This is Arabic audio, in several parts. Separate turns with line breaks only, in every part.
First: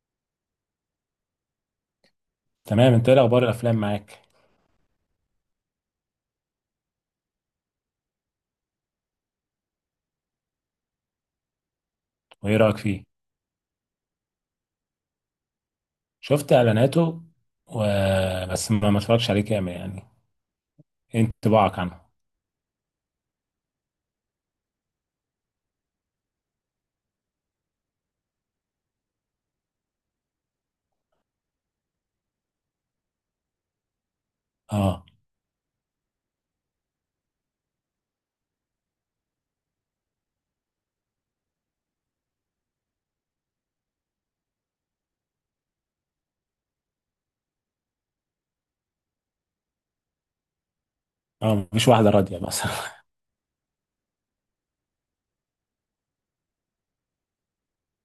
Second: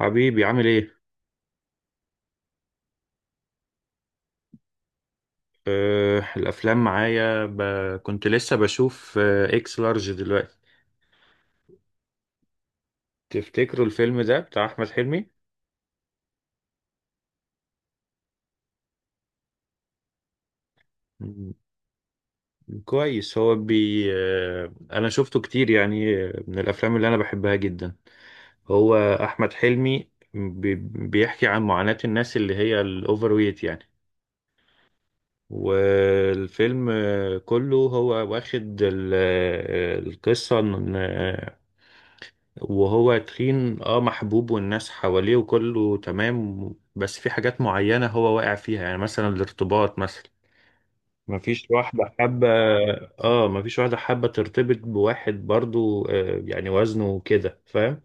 حبيبي عامل ايه؟
تمام، انت ايه اخبار الافلام معاك؟
الافلام معايا كنت لسه بشوف اكس لارج دلوقتي.
وايه رايك فيه؟
تفتكروا الفيلم ده بتاع احمد حلمي؟
شفت اعلاناته. و... بس ما اتفرجش عليه كامل، يعني. ايه
مم،
انطباعك عنه؟
كويس. هو بي أه انا شفته كتير، يعني من الافلام اللي انا بحبها جدا. هو احمد حلمي بيحكي عن معاناة الناس اللي هي الاوفر ويت، يعني.
اه،
والفيلم كله هو واخد القصة. وهو تخين، محبوب، والناس حواليه وكله تمام. بس في حاجات معينة هو واقع فيها، يعني مثلا الارتباط مثلا.
اه،
مفيش
مفيش واحده
واحدة
راضيه،
حابة
بس.
اه مفيش واحدة حابة ترتبط بواحد، برضو يعني وزنه كده، فاهم.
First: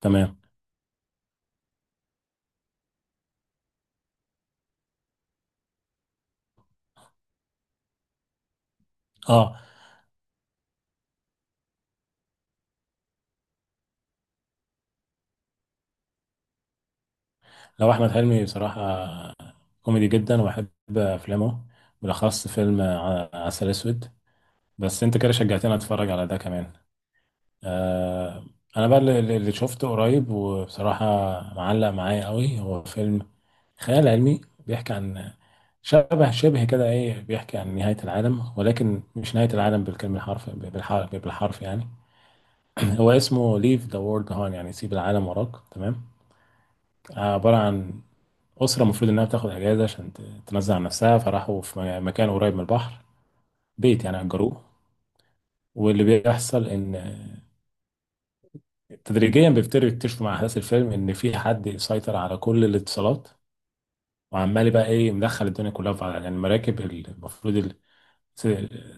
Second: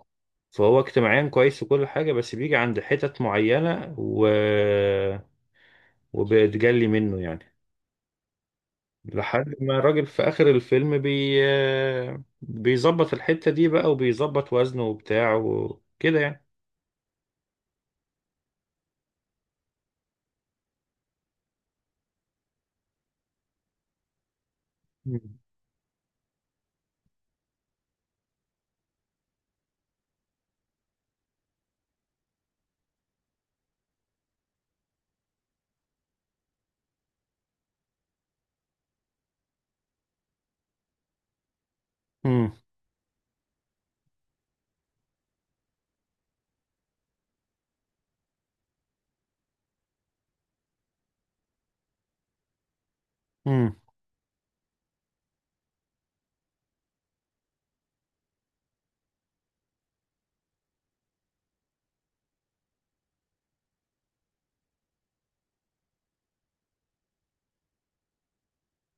تمام.
فهو اجتماعيا كويس وكل حاجة، بس بيجي عند حتت معينة وبيتجلي منه، يعني. لحد
اه،
ما الراجل في آخر الفيلم بي... آه، بيظبط الحتة دي بقى وبيظبط وزنه وبتاعه وكده، يعني.
لو احمد حلمي بصراحه كوميدي جدا، وبحب افلامه، بالاخص فيلم عسل اسود. بس انت كده شجعتني اتفرج على ده كمان. آه انا بقى اللي شفته قريب، وبصراحة معلق معايا قوي، هو فيلم خيال علمي. بيحكي عن شبه شبه كده ايه، بيحكي عن نهاية العالم، ولكن مش نهاية العالم بالكلمة، الحرف بالحرف بالحرف، يعني.
امم
هو اسمه ليف ذا وورلد هون، يعني سيب العالم وراك، تمام. عبارة عن أسرة المفروض إنها بتاخد أجازة عشان تنزه عن نفسها، فراحوا في مكان قريب من البحر.
امم
بيت يعني أجروه. واللي بيحصل إن تدريجيا بيبتدوا يكتشفوا مع احداث الفيلم ان في حد سيطر على كل الاتصالات، وعمال بقى ايه مدخل الدنيا كلها في بعضها. يعني المراكب المفروض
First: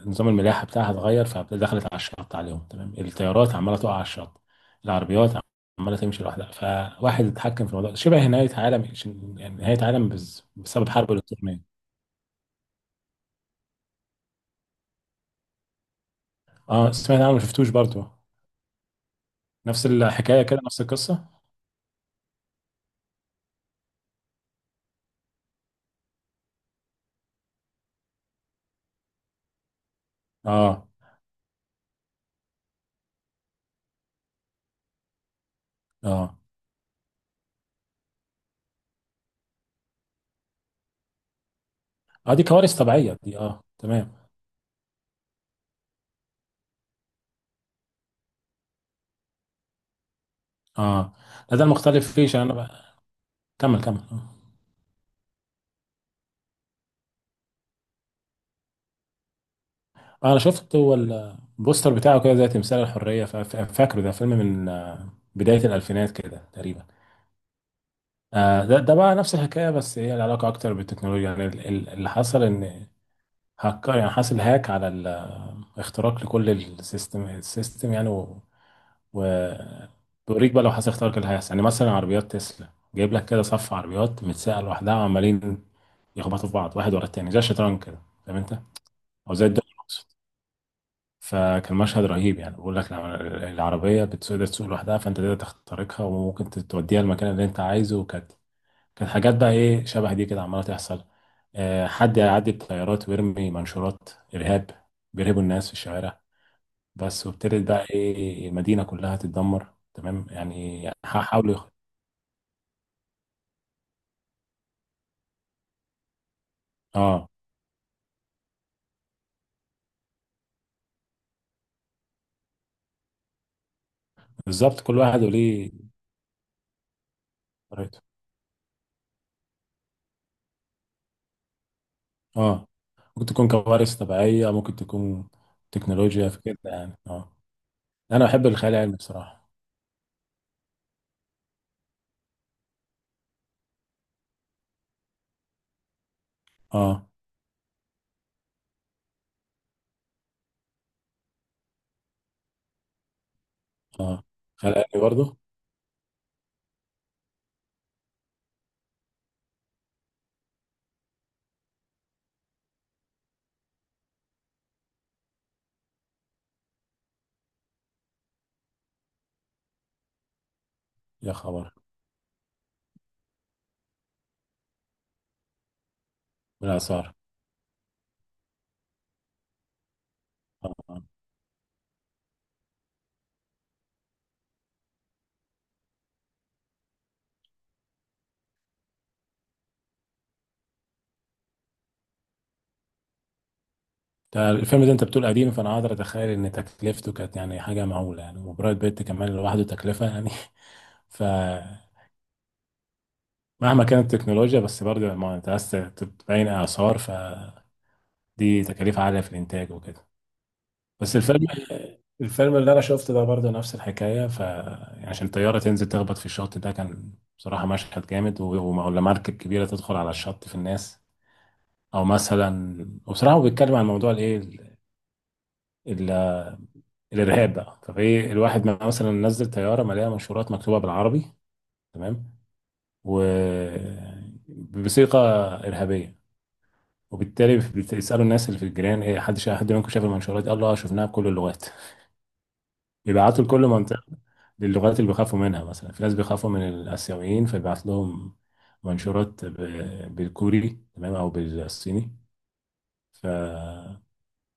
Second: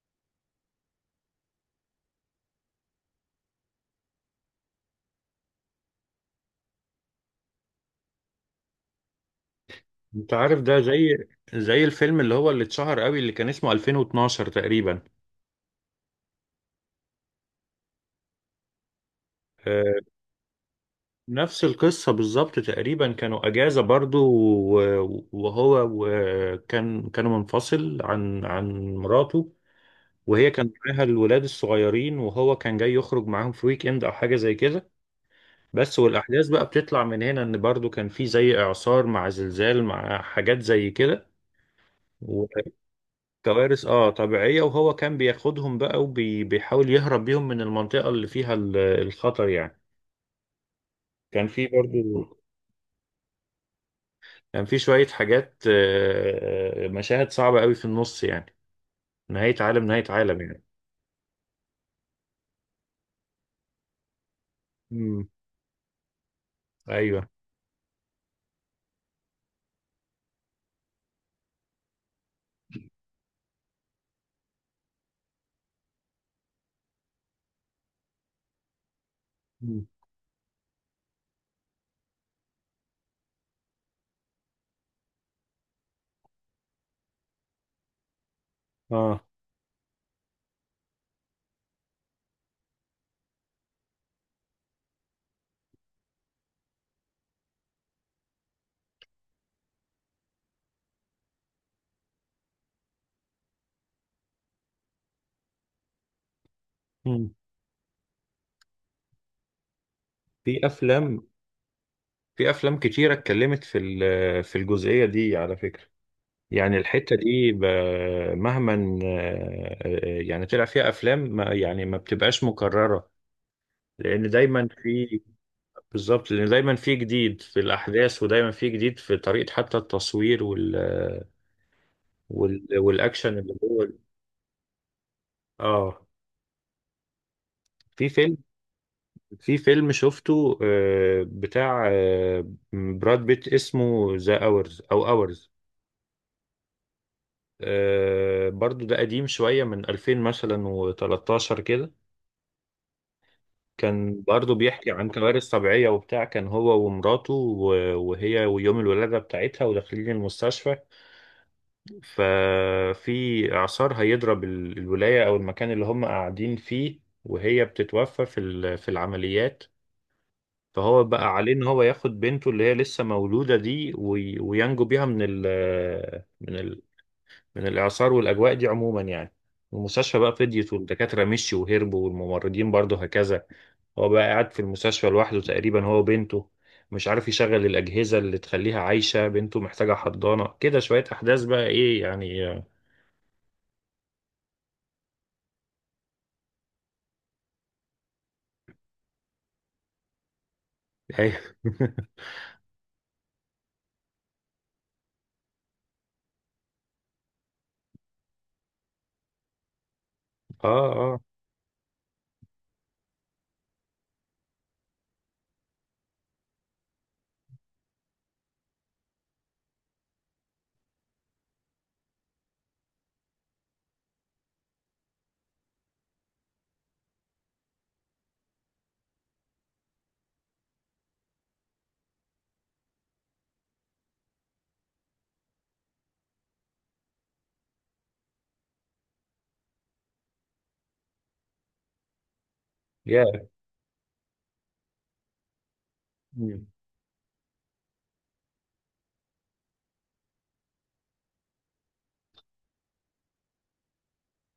نظام الملاحه بتاعها اتغير، فدخلت على الشط عليهم، تمام. الطيارات عماله تقع على الشط، العربيات عماله تمشي لوحدها، فواحد اتحكم في الموضوع. شبه نهايه عالم، يعني نهايه عالم
انت عارف ده
بسبب حرب
زي
الالكترونيه.
زي الفيلم اللي اتشهر قوي، اللي كان اسمه 2012 تقريبا.
اه، سمعت عنه ما شفتوش برضه.
آه،
نفس الحكايه كده، نفس القصه.
نفس القصة بالظبط تقريبا، كانوا أجازة برضو وهو كانوا منفصل عن مراته. وهي كان
اه،
معاها الولاد الصغيرين، وهو كان جاي يخرج معاهم في ويك اند أو حاجة زي كده. بس
اه،
والأحداث بقى بتطلع من هنا، إن برضو كان في زي إعصار مع زلزال مع حاجات زي كده.
اه، دي كوارث طبيعيه دي، اه،
كوارث
تمام.
طبيعية، وهو كان بياخدهم بقى وبيحاول يهرب بيهم من المنطقة اللي فيها الخطر، يعني.
اه،
كان
لا، ده
في
المختلف
برضو
فيه، عشان انا بقى، كمل كمل، آه.
كان في شوية حاجات، مشاهد صعبة قوي في النص، يعني. نهاية عالم نهاية
انا
عالم، يعني.
شفت هو البوستر بتاعه كده زي تمثال الحريه، فاكره ده فيلم من
امم،
بدايه الالفينات كده تقريبا.
ايوه.
ده بقى نفس الحكايه، بس هي العلاقه اكتر بالتكنولوجيا، يعني اللي حصل ان هكر، يعني حصل هاك على اختراق لكل السيستم، يعني و-
مم.
بيوريك بقى لو حصل اختراق إيه اللي هيحصل. يعني مثلا عربيات تسلا جايب لك كده صف عربيات متساقه لوحدها، وعمالين يخبطوا في بعض، واحد ورا التاني، زي الشطرنج كده، فاهم انت؟
اه.
او زي الدنيا. فكان مشهد رهيب، يعني بقول لك العربية بتقدر تسوق لوحدها، فانت تقدر تخترقها وممكن توديها المكان اللي انت عايزه. وكانت كانت حاجات بقى ايه شبه دي كده عمالة تحصل. حد يعدي بطيارات ويرمي منشورات إرهاب، بيرهبوا الناس في الشوارع، بس.
مم.
وابتدت بقى ايه المدينة كلها تتدمر، تمام،
في
يعني
افلام
حاولوا
في افلام كتيرة اتكلمت في الجزئية دي على فكرة. يعني الحتة
اه،
دي مهما يعني طلع فيها افلام، ما يعني ما بتبقاش مكررة، لان دايما
بالظبط، كل
في.
واحد وليه
بالظبط، لان دايما في جديد في
طريقته.
الاحداث، ودايما في جديد في طريقه، حتى التصوير
اه، ممكن
والاكشن.
تكون
اللي هو
كوارث طبيعية ممكن تكون
اه
تكنولوجيا في كده، يعني، اه.
في
انا
فيلم
بحب الخيال العلمي، بصراحة.
في فيلم شفته بتاع براد بيت، اسمه ذا اورز او اورز.
اه،
برضو ده قديم شويه، من 2000 مثلا و13 كده. كان
اه،
برضو بيحكي
خلقني
عن
برضه.
كوارث طبيعيه وبتاع، كان هو ومراته وهي، ويوم الولاده بتاعتها وداخلين المستشفى. ففي إعصار هيضرب الولاية أو المكان اللي هم قاعدين فيه، وهي بتتوفى في العمليات. فهو بقى
يا
عليه إن
خبر،
هو ياخد بنته اللي هي لسه مولودة دي، وينجو بيها من ال
بالاسعار.
من الإعصار والأجواء دي عموما، يعني. المستشفى بقى فضيت،
اه،
والدكاترة مشيوا وهربوا، والممرضين برضه هكذا. هو بقى قاعد في المستشفى لوحده تقريبا، هو وبنته. مش عارف يشغل الأجهزة اللي تخليها عايشة، بنته محتاجة حضانة، كده شوية أحداث بقى إيه، يعني.
ده الفيلم ده انت بتقول قديم، فانا قادر اتخيل ان تكلفته كانت يعني حاجه معقوله، يعني وبرايت بيت كمان لوحده تكلفه، يعني.
ايوه
فمهما كانت التكنولوجيا، بس برضه ما انت عايز تبين اثار، فدي تكاليف عاليه في الانتاج وكده.
اه.
بس
اه.
الفيلم اللي انا شفته ده برضه نفس الحكايه. ف يعني عشان الطياره تنزل تخبط في الشط، ده كان بصراحه مشهد جامد، ولا مركب كبيره تدخل على الشط في الناس، او مثلا. وبصراحه هو بيتكلم عن موضوع الايه، ال- الارهاب بقى، فايه الواحد مثلا نزل طياره مليانه منشورات مكتوبه بالعربي، تمام، و بصيغه ارهابيه. وبالتالي بيسالوا الناس اللي في الجيران، ايه حد حد منكم شاف المنشورات دي؟ قال له اه، شفناها بكل اللغات، بيبعتوا
يا.
لكل منطقه. للغات اللي بيخافوا منها، مثلا في ناس بيخافوا
مم.
من الاسيويين، فبيبعت لهم منشورات بالكوري، تمام، او بالصيني. ف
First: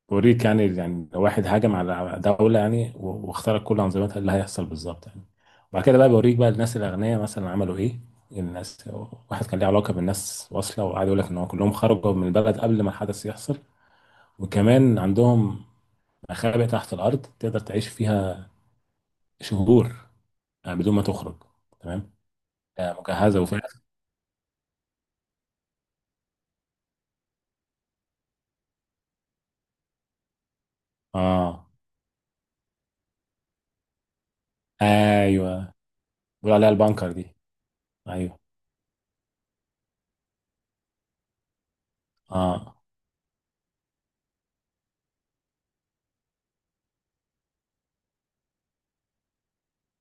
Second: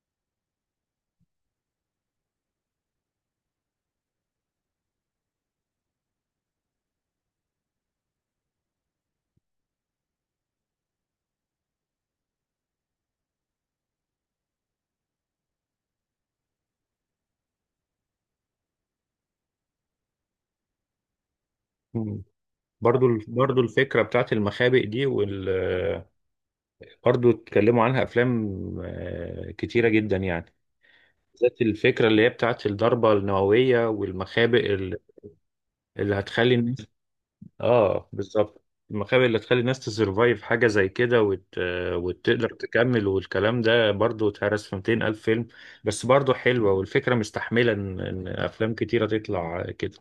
بوريك، يعني لو واحد هاجم على دولة، يعني واخترق كل أنظمتها، إيه اللي هيحصل بالظبط يعني؟ وبعد كده بقى، بوريك بقى الناس الأغنياء مثلا عملوا إيه. الناس، واحد كان ليه علاقة بالناس واصلة، وقعد يقول لك إن هو كلهم خرجوا من البلد قبل ما الحدث يحصل. وكمان عندهم مخابئ تحت الأرض تقدر تعيش فيها شهور، يعني بدون ما تخرج، تمام.
مم. برضو
مجهزة
برضو
وفيها.
الفكرة بتاعت المخابئ دي وال. برضو اتكلموا عنها أفلام كتيرة جدا، يعني. بالذات
آه.
الفكرة اللي هي بتاعت الضربة النووية والمخابئ
أيوه،
اللي هتخلي
بيقولوا عليها
الناس.
البانكر دي.
اه،
أيوه.
بالظبط. المخابئ اللي هتخلي الناس تسرفايف، حاجة زي كده، وت... آه، وتقدر
آه.
تكمل. والكلام ده برضو اتهرس في 200 ألف فيلم، بس برضو حلوة، والفكرة مستحملة إن أفلام كتيرة تطلع كده.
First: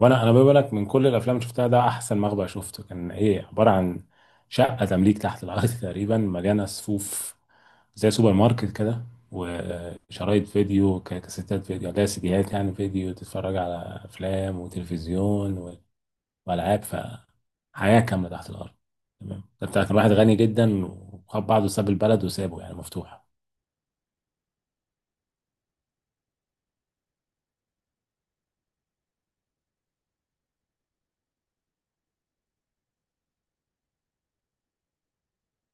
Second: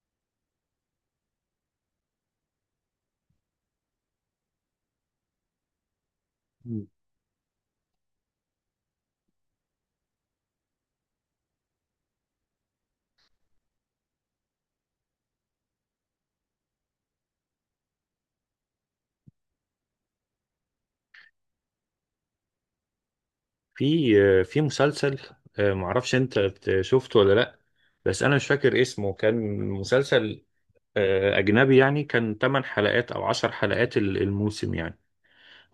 وانا بقول لك، من كل الافلام اللي شفتها، ده احسن مخبأ شفته، كان ايه عباره عن شقه تمليك تحت الارض تقريبا، مليانه صفوف زي سوبر ماركت كده، وشرايط فيديو، كاسيتات فيديو، لا سيديات يعني فيديو، تتفرج على افلام وتلفزيون والعاب، فحياه كامله تحت الارض، تمام. ده بتاع كان واحد غني جدا، وخد بعضه ساب البلد وسابه يعني مفتوح.
في مسلسل، معرفش انت شفته ولا لا، بس انا مش فاكر اسمه. كان مسلسل اجنبي، يعني كان 8 حلقات او 10 حلقات الموسم، يعني.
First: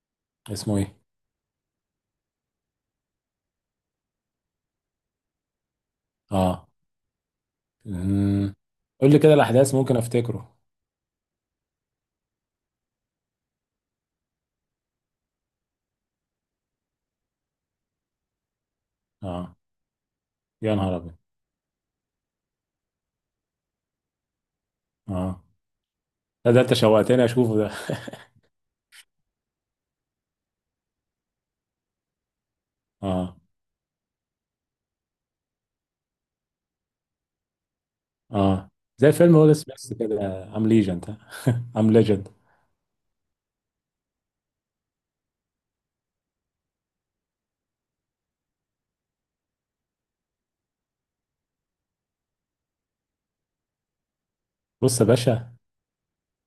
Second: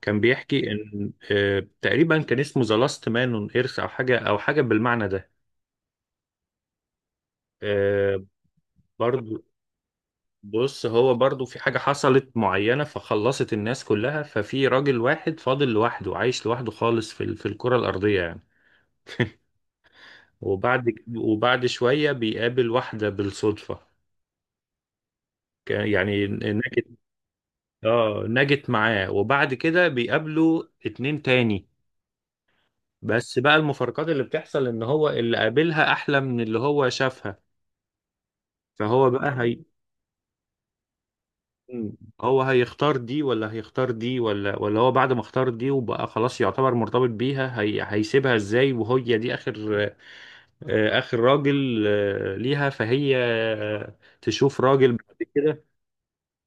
كان بيحكي
اسمه ايه؟
ان تقريبا كان اسمه ذا لاست مان اون ايرث، او حاجه بالمعنى ده.
اه.
آه،
أمم. قول لي كده
برضو،
الاحداث ممكن افتكره.
بص، هو برضو في حاجه حصلت معينه، فخلصت الناس كلها. ففي راجل واحد فاضل لوحده، عايش لوحده خالص في في الكره الارضيه، يعني.
اه. يا نهار ابيض.
وبعد شويه بيقابل واحده بالصدفه.
اه،
يعني
لا، ده انت
نجت.
شوقتني اشوفه ده.
اه، نجت معاه، وبعد كده بيقابلوا اتنين تاني.
اه،
بس بقى المفارقات اللي بتحصل ان هو اللي قابلها احلى من اللي هو شافها.
اه.
فهو
زي
بقى
فيلم ويل
هي.
سميث كده، ام ليجند. ام
مم.
ليجند.
هو هيختار دي ولا هيختار دي ولا هو بعد ما اختار دي وبقى خلاص يعتبر مرتبط بيها، هي هيسيبها ازاي؟ وهي دي اخر راجل ليها، فهي تشوف راجل
بص يا
بعد
باشا،
كده.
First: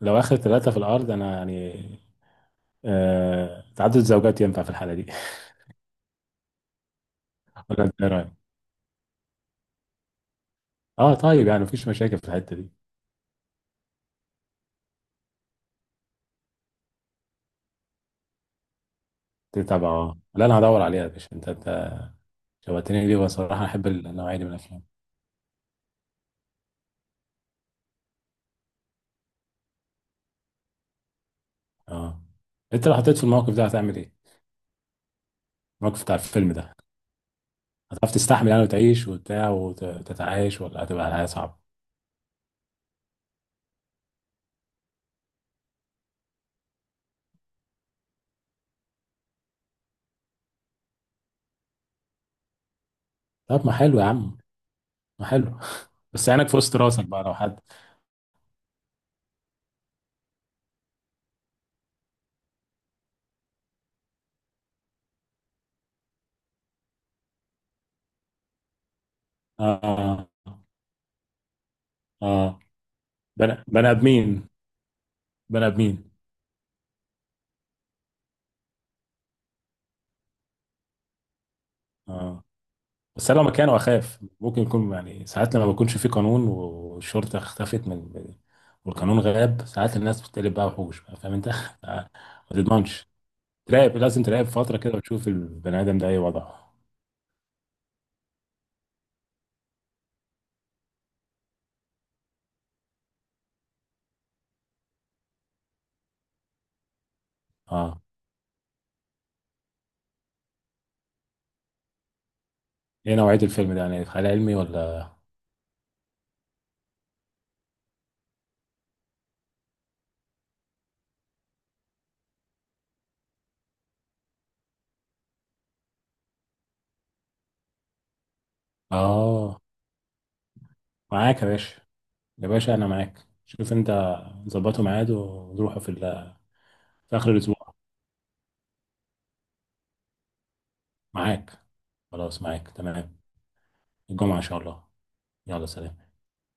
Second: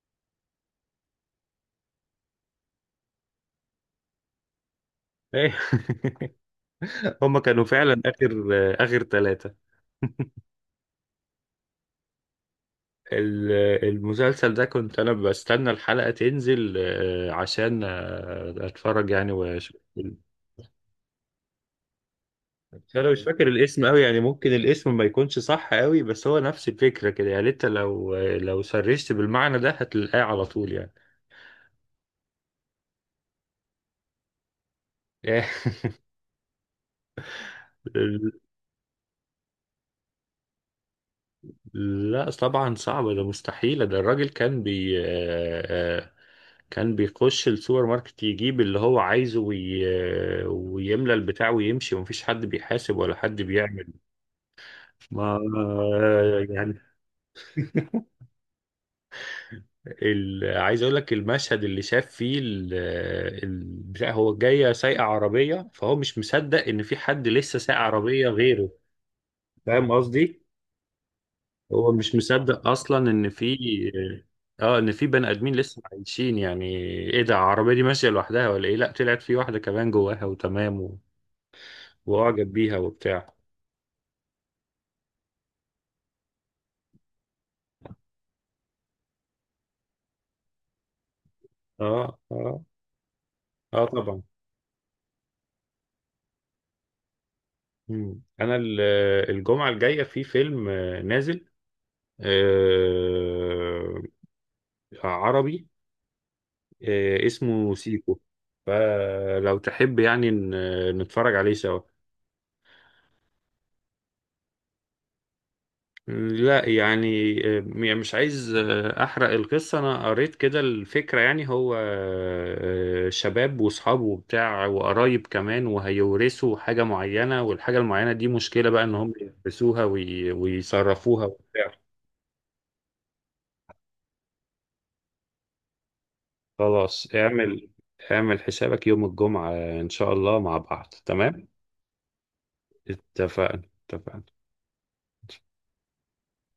لو اخر ثلاثة في الارض، انا يعني، تعدد الزوجات ينفع في الحالة دي.
هما كانوا
ولا انت
فعلا
ايه رايك؟
اخر ثلاثة.
اه، طيب، يعني مفيش مشاكل في الحتة دي.
ال- المسلسل ده كنت انا بستنى الحلقة تنزل عشان اتفرج، يعني واشوف
تتابع. اه، لا، انا هدور عليها يا باشا. انت
بس
شوقتني
انا مش
ليه،
فاكر
بصراحة
الاسم
احب
قوي، يعني
النوعية دي من
ممكن
الافلام.
الاسم ما يكونش صح قوي، بس هو نفس الفكرة كده. يعني انت لو سرشت بالمعنى ده هتلاقيه على طول، يعني.
اه، انت لو حطيت في الموقف ده هتعمل ايه؟ الموقف بتاع الفيلم ده. هتعرف تستحمل يعني وتعيش وبتاع وتتعايش، ولا هتبقى الحياة صعبة؟
لا طبعا صعبة، ده مستحيلة، ده الراجل كان بي آه، آه، كان بيخش السوبر ماركت يجيب اللي هو عايزه وي... آه، ويملى البتاع ويمشي، ومفيش حد بيحاسب ولا حد
طب، ما
بيعمل
حلو يا عم. آه،
ما.
حلو. بس عينك في
يعني
وسط راسك بقى لو حد.
عايز اقول لك المشهد اللي شاف فيه بتاع، هو جايه سايقه عربيه، فهو مش مصدق ان في حد لسه سايق عربيه غيره، فاهم
اه،
قصدي؟ هو مش
اه،
مصدق اصلا ان في
بني ادمين.
اه ان في بني ادمين
بني
لسه
ادمين.
عايشين، يعني. ايه ده؟ العربيه دي ماشيه لوحدها ولا ايه؟ لا، طلعت في واحده كمان جواها وتمام
اه.
واعجب بيها
بس
وبتاع.
انا لو مكانه اخاف، ممكن يكون يعني ساعات لما بيكونش في قانون والشرطه اختفت من، والقانون غاب، ساعات الناس بتقلب بقى وحوش، بقى فاهم انت؟
اه.
ما
اه.
تضمنش.
اه،
تراقب،
طبعا.
لازم تراقب فتره كده وتشوف البني ادم ده ايه وضعه.
انا الجمعه الجايه في فيلم نازل آه، عربي اسمه
اه.
سيكو، فلو تحب يعني نتفرج عليه سوا.
ايه نوعيه الفيلم ده، يعني خيال علمي ولا؟
لا يعني يعني مش عايز أحرق القصة. أنا قريت كده الفكرة، يعني هو شباب وأصحابه وبتاع وقرايب كمان، وهيورثوا حاجة معينة، والحاجة المعينة دي مشكلة بقى إن هم
اه،
يلبسوها ويصرفوها
معاك يا
وبتاع.
باشا. يا باشا انا معاك، شوف انت. ظبطوا ميعاد ونروحوا في،
خلاص.
في اخر الاسبوع.
اعمل حسابك يوم الجمعة إن شاء الله، مع بعض تمام.
معاك. خلاص معاك، تمام.
اتفقنا. اتفقنا.
الجمعة إن شاء الله. يلا سلام.